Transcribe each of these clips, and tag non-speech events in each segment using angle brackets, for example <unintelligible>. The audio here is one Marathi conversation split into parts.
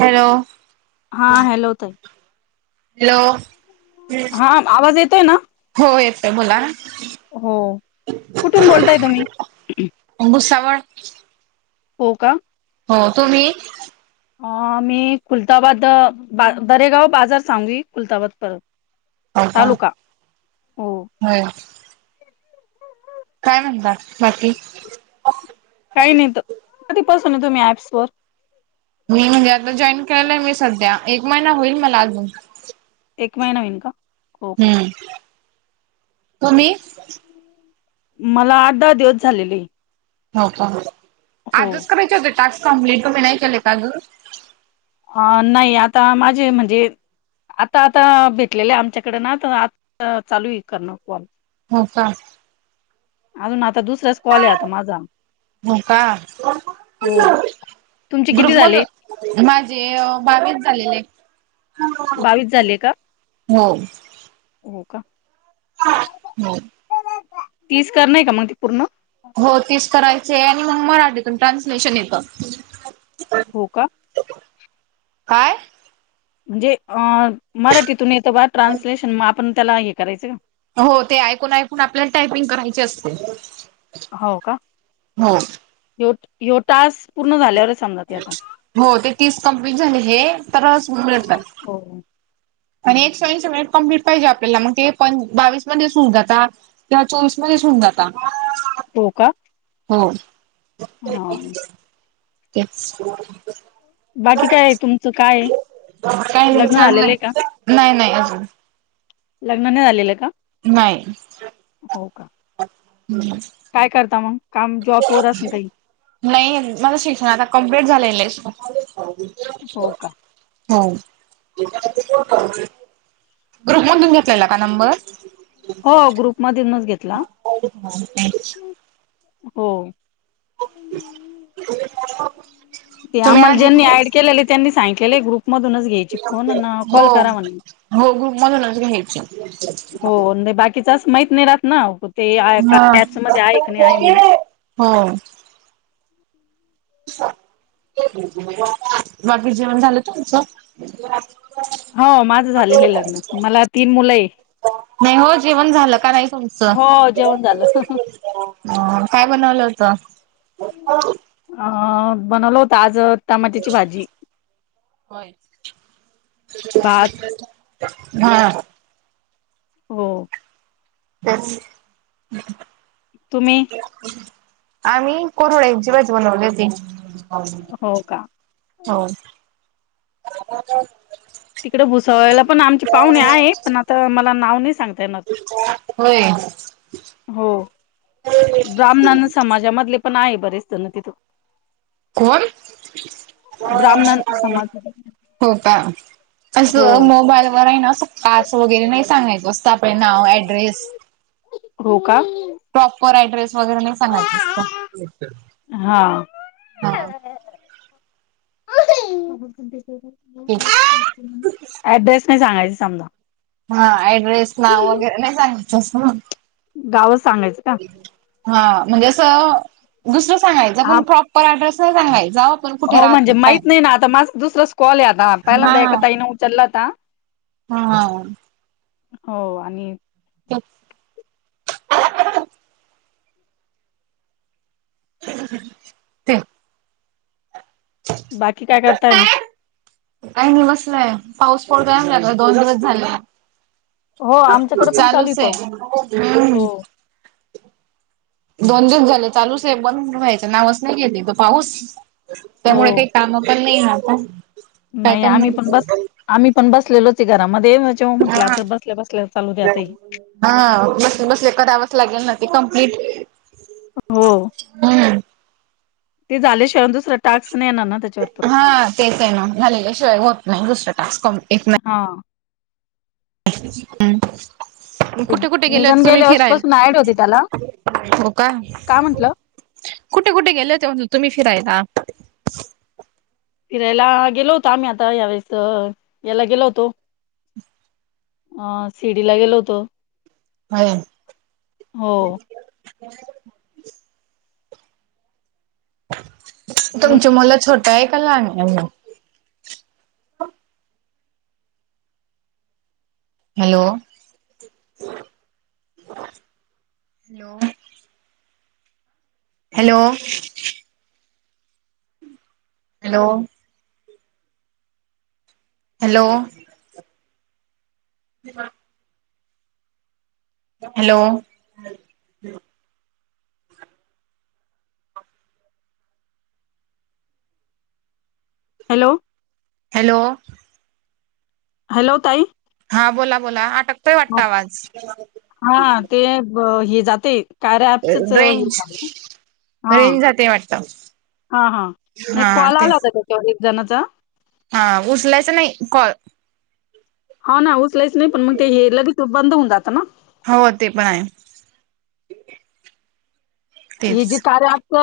हॅलो, हा हॅलो ताई हॅलो. हा आवाज येतोय ना? हो येतोय बोला. हो, कुठून बोलताय तुम्ही? भुसावळ. हो का. हो तुम्ही? मी फुलताबाद, बरेगाव बाजार सांगवी फुलदाबाद परत हो का, तालुका हो होय. काय म्हणता बाकी? काही नाहीत, कधी पासून तुम्ही ऍप्स वर? मी म्हणजे आता जॉईन केलय मी सध्या, एक महिना होईल मला अजून. एक महिना होईन का? हो का हम्म तुम्ही? मला आठ दहा दिवस झालेलय. हो का, आजच करायचे होते टास्क कमप्लीट तुम्ही नाही केल का अजुन? अ नाही आता माझे म्हणजे आता आता भेटलेले आमच्याकड ना तर आता चालूय करण कॉल. हो का? अजून आता दुसराच कॉल आहे आता माझा हो का, हो तुमचे किती ग्रुप झाले मधुन माझे बावीस झालेले बावीस झाले का? हो हो का <unintelligible> हो तीच कर नाही का, मग ते पूर्ण? हो तीस करायचे आणि मग मराठीतून ट्रान्सलेशन येतं हो का काय? म्हणजे अ मराठीतून येतं बा ट्रान्सलेशन मग आपण त्येला हे करायचं का? हो ते ऐकून ऐकून आपल्याला टायपिंग करायचे असते हाव का? हो यो टास्क पूर्ण झाल्यावरच समजा ते आता हो ते तीस कंपनी झाली हे, तरच मिळतात. हो आणि एक ऐंशी मिनिट कम्प्लीट पाहिजे आपल्याला, मग ते प बावीसमध्ये सुरू जातात किंवा चोवीस मध्येच होऊन जाता हो का हो हां <unintelligible> बाकी काय तुमचं कायं, काही नाही लग्न झालेलंय का? चांगलं नाही नाही अजून लग्न नाही झालेलं का? नाही. हो का काय करता मंग काम जॉब वार असण काही? नाही माझं शिक्षण आता कम्प्लीट झालेलं असतं हो का हो, ग्रुप मधून घेतलेला का नंबर? हो, ग्रुप मधूनच घेतला हो... <unintelligible> ते तुम्ही आम्हांला आधी ज्यांनी हो ऍड केलेले त्यांनी सांगितलेलं आहे, ग्रुप मधूनच घ्यायची फोन अन् कॉल करा म्हणे. हो ग्रुप मधून घ्यायचं. किचास माहित नाही राहत ना, ते का हा ऍप्स मध्ये आहे की नाही आहे म्हणून. हो... बाकी जेवण झालं तुमचं? हो माझं झालेलं आहे लग्नं, मला तीन मुलं आहे. नाही हो, जेवण झालं का नाही तुमचं? हो जेवण झालं. ह काय बनवलं होतं? अ बनवलं हो आज टमाट्याची भाजी होय भात <unintelligible> हा हो तेच तुम्ही? आम्ही कुरूड्यांची भाजी बनवली होती. हो का हो. तिकडे भुसवळ्याला पण आमची पाहुणे आहे, पण आता मला नाव नाही सांगता येणार. होय. हो ब्राह्मणान समाजामधले पण आहे बरेच जण तिथं. कोण? ब्राह्मण समाज हो का हो असं मोबाईलवर आहे ना, कास्ट वगैरे नाही सांगायचं असतं आपलं नाव, ऍड्रेस. हो, का. प्रॉपर ॲड्रेस वगैरे नाही सांगायचं असतं, हा हा.. <unintelligible> हो. ऍड्रेस नाही सांगायचा समजा. हा ऍड्रेस, नाव वगैरे नाही सांगायचं असं. गावच सांगायचं का? हा म्हणजे अस दुसरं सांगायचं हा पण प्रॉपर ऍड्रेस सांगायचा‌. हो म्हणजे माहित नाही ना, आता माझा दुसराच कॉल आहे आता पहिल्यांदाच एका ताईने उचल्लाता. हां... हो आणि कच ह.... ह. <unintelligible> बाकी काय करताय मग? काही नाही बसलोय, पाऊस पडतोय आमच्याकडे दोन दिवस झाले. हो आमच्याकडे पण चालू चालूच पाऊस आहे. हूं.... हो दोन दिवस झाले चालूच आहे, बंद व्हायचं नावच नाही घेत हे तो पाऊस. हो त्यामुळे काही कामं पण नाही राहता नाही आम्ही पण बस, आम्ही पण बसलेलोच आहे घरामध्ये. जेव म्हटलं हा आता बसल्या बसल्या चालू द्या ताई. हा बसले, बसले करावच लागेल ना ते कम्प्लीट हो हम्म ते झाल्याशिवाय दुसरा टास्क नाही येणारना त्येच्यावर परत हा तेच आहे ना, झालेल्याशिवाय होत नाही दुसर टास्क कम्प्लीट नाही हा <unintelligible> <unintelligible> कुठे कुठे गेल्यात निघन तुम्ही गेल्या वर्षीपासून ऍड फिरायला? होती त्याला हो का काय म्हंटलं कुठे कुठे गेल होते तुम्ही फिरायला? फिरायला गेलो होतो आम्ही आता यावेेळेस याला गेलो होतो अ सिर्डीला गेलो होतो होय हो. उन तुमची मुलं छोटं हाय का लहान मग? Hello, hello hello hello hello <unintelligible> hello hello hello hello ताई हा बोला बोला अटकतोय वाटत आवाज? हां, ते ब हे जाते कार्या ऍपचच हे रेंज झालं हा, रेंज जाते वाटत हा हा नाही हा कॉल ते आला होता त्येच्यावर एक जणाचा हा उचलायचा नाही कॉल हा ना उचलायच नाही पण मग ते हे लगेच बंद होवून जात ना? हो ते पण आहे ही तेच जे कार्या ॲप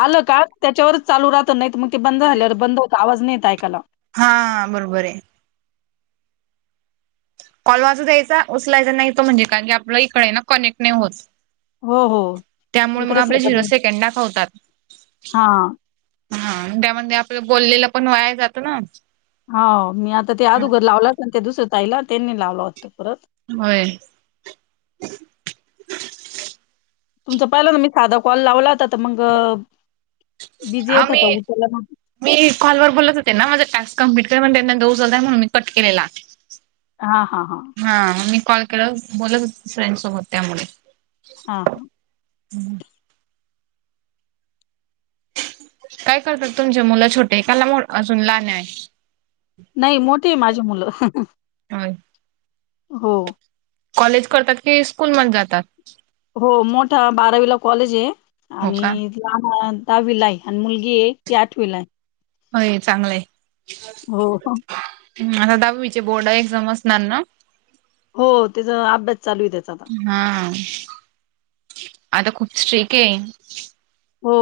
आलं का त्येच्यावर चालू राहत नाहीत मग ते बंद झाल्यावर बंद होत आवाज नाहीे येत ऐकायला हा बरोबर हेय कॉल वाजू द्यायचा उचलायचा नाही तो म्हणजे कारण की आपलं इकड आहे ना कनेक्ट नाही होतं हो, हो. त्यामुळ मग इकडेच आपल होतं झिरो मी. सेकंद दाखवतात हां, हा त्यामध्ये आपलं बोललेलं पण वाया जातं ना हो मी आता ते अगूदर लावलात ना त्या दुसऱ्या ताईला त्येनी लावलं होतं होता परत होय तुमच पहिलं ना मी साधा कॉल लावला होता तर मंग बिझी येत होता आम्ही उचलला नाही मी कॉलवर बोलत होते ना, माझं टास्क कंप्लीट कर त्यांना नंतर उचलताय म्हणून मी कट केलेला हा, हा, हा हा मी कॉल केलावर बोलत होत फ्रेंडसोबत त्या मुली हा, हा हम् काय करतात तुमचे मुलं छोटे? ऐकाला अजून लहान आहेत. नाही मोठीय माझी मुलं होय हो. कॉलेज करतात की स्कूल मध्ये जातात. हो मोठा बारावीला कॉलेज आहे हो का आणि लहान दहावी ला आहे आणि मुलगी एक ती आठवी ला आहे. होय चांगलं आहे, हो. हो आता दहावीचे बोर्ड एक्झाम असणार ना. हो त्याचा अभ्यास चालू आहे त्याचा. हा आता खूप स्ट्रीक आहे. हो.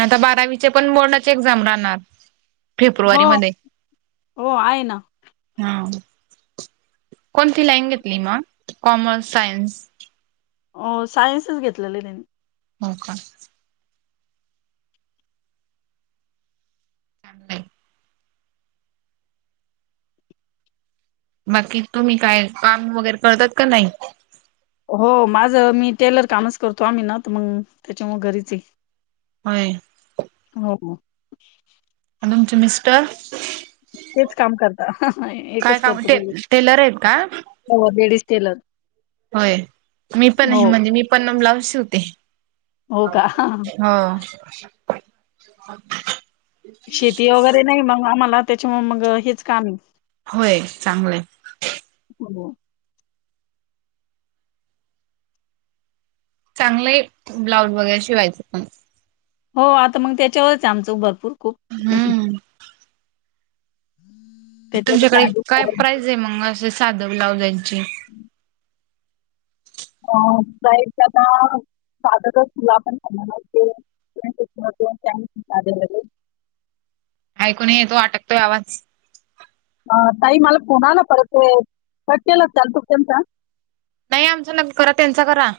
आता बारावीचे पण बोर्डाचे एक्झाम राहणार. हो. फेब्रुवारी मध्ये. हो आहे ना. हा कोणती लाईन घेतली मग कॉमर्स, सायन्स? सायन्सच घेतलेले त्यांनी. हो का? चांगलय. बाकी तुम्ही काय काम वगैरे करतात नाही? हो माझं मी टेलर कामच करतो आम्ही ना तर मग त्या मुळे घरीच आहे. व्हय. हो. आणि तुमचे मिस्टर तेच काम करता काय एकच काम करतो टे टेलर आहेत का दोघेपण लेडीज टेलर. होय मी पण हो. आहे म्हणजे मी पण ब्लाउज शिवते. हो का? हा. शेती वगैरे नाही मग आम्हाला त्याच्यामुळे मग हेच काम आहे. होय चांगलंय‌ हाय. हो. चांगले ब्लाउज वगैरे शिवायचे. हो आता मग त्याच्यावरच आमचं भरपूर खूप <inaudible> त्याच्यावरच तुमच्याकडे ॲडजस्ट काय करायला लागतं. प्राईज आहे मग, असे साधं ब्लाउजांची? प्र आता साधच तुला पण ख लाते <unintelligible> <inaudible> ऐकून नाही येतो, अटकतो आवाज. ह ताई मला कोणाला परत कट केला चालतु त्यांचा. नाही, आमचं नंतर करा, त्यांचा करा.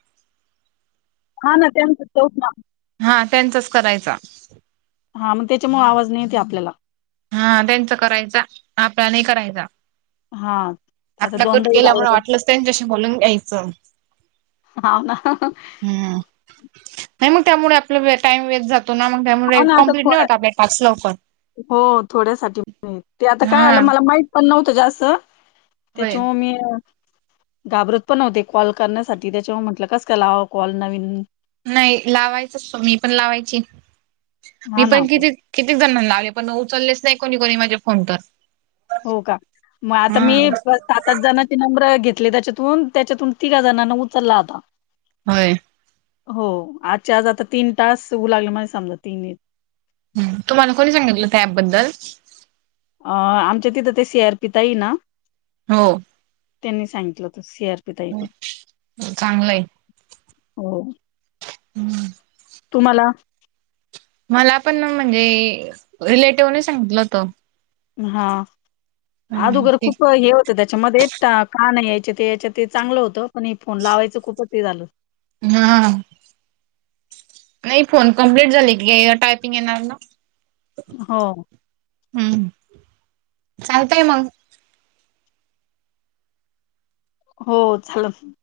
हा ना तेच हा त्यांचाच करायचा. हा, मग त्याच्यामुळे आवाज नाही येते आपल्याला. हा त्यांचा करायचा, आपला नाही करायचा. हां, आता आपला कट दोनदा येऊ लागला केल्यामुळे तर. वाटलंच, त्यांच्याशी बोलून घ्यायचं. हा, ना. हं, नाही मग त्यामुळे आपला वेळ टाईम वेस्ट जातो ना, मग. त्यामुळे हाव ना, आता कम्प्लीट नाही थोड्या होतं आपले टास्क लवकर. <unintelligible> हो थोड्यासाठी ते आता काय झालं हा. मला माहित पण नव्हतं जास्त. होय तेच्यामुळे मी घाबरत पण होते, कॉल करण्यासाठी त्याच्यामुळे म्हटलं कस काय लावावा कॉल नवीन. नाही, लावायचच, मी पण लावायची. मी हां ना पण किती किती जणांना लावले, पण न उचललेच नाही कोणी, कोणी माझे फोन तर. हो का? मग आता हा. मी सात, आठ जणांचे नंब्र घेतले त्याच्यातून, त्याच्यातून तिघाजणांना उचलला होता. होय. हो, आजच्या आज आता तीन तास <unintelligible> लागल मला समज ही नाही ह, तुम्हाला कोणी सांगितलं त्या अँपबद्दल? अ आमच्या तिथं ते अर्पि ताई ना हो. त्यांनी सांगितलं होतं सेअर चांगलयं हो. हम्म तुम्हाला? मला पण म्हणजे, रिलेटिव्हन सांगितलं होत. हा, अदुगर हम्म. खूप हेय त, त्याच्यामध्ये टा, का नाही यायच्या ते याच्या ते चांगलं होतं, पण हे फोन लावायचं खूपच हे झालं. हां नाही, फोन कंप्लीट झाली की टायपिंग येणार ना? हो. हम्म, चालतय मंग हो <unintelligible>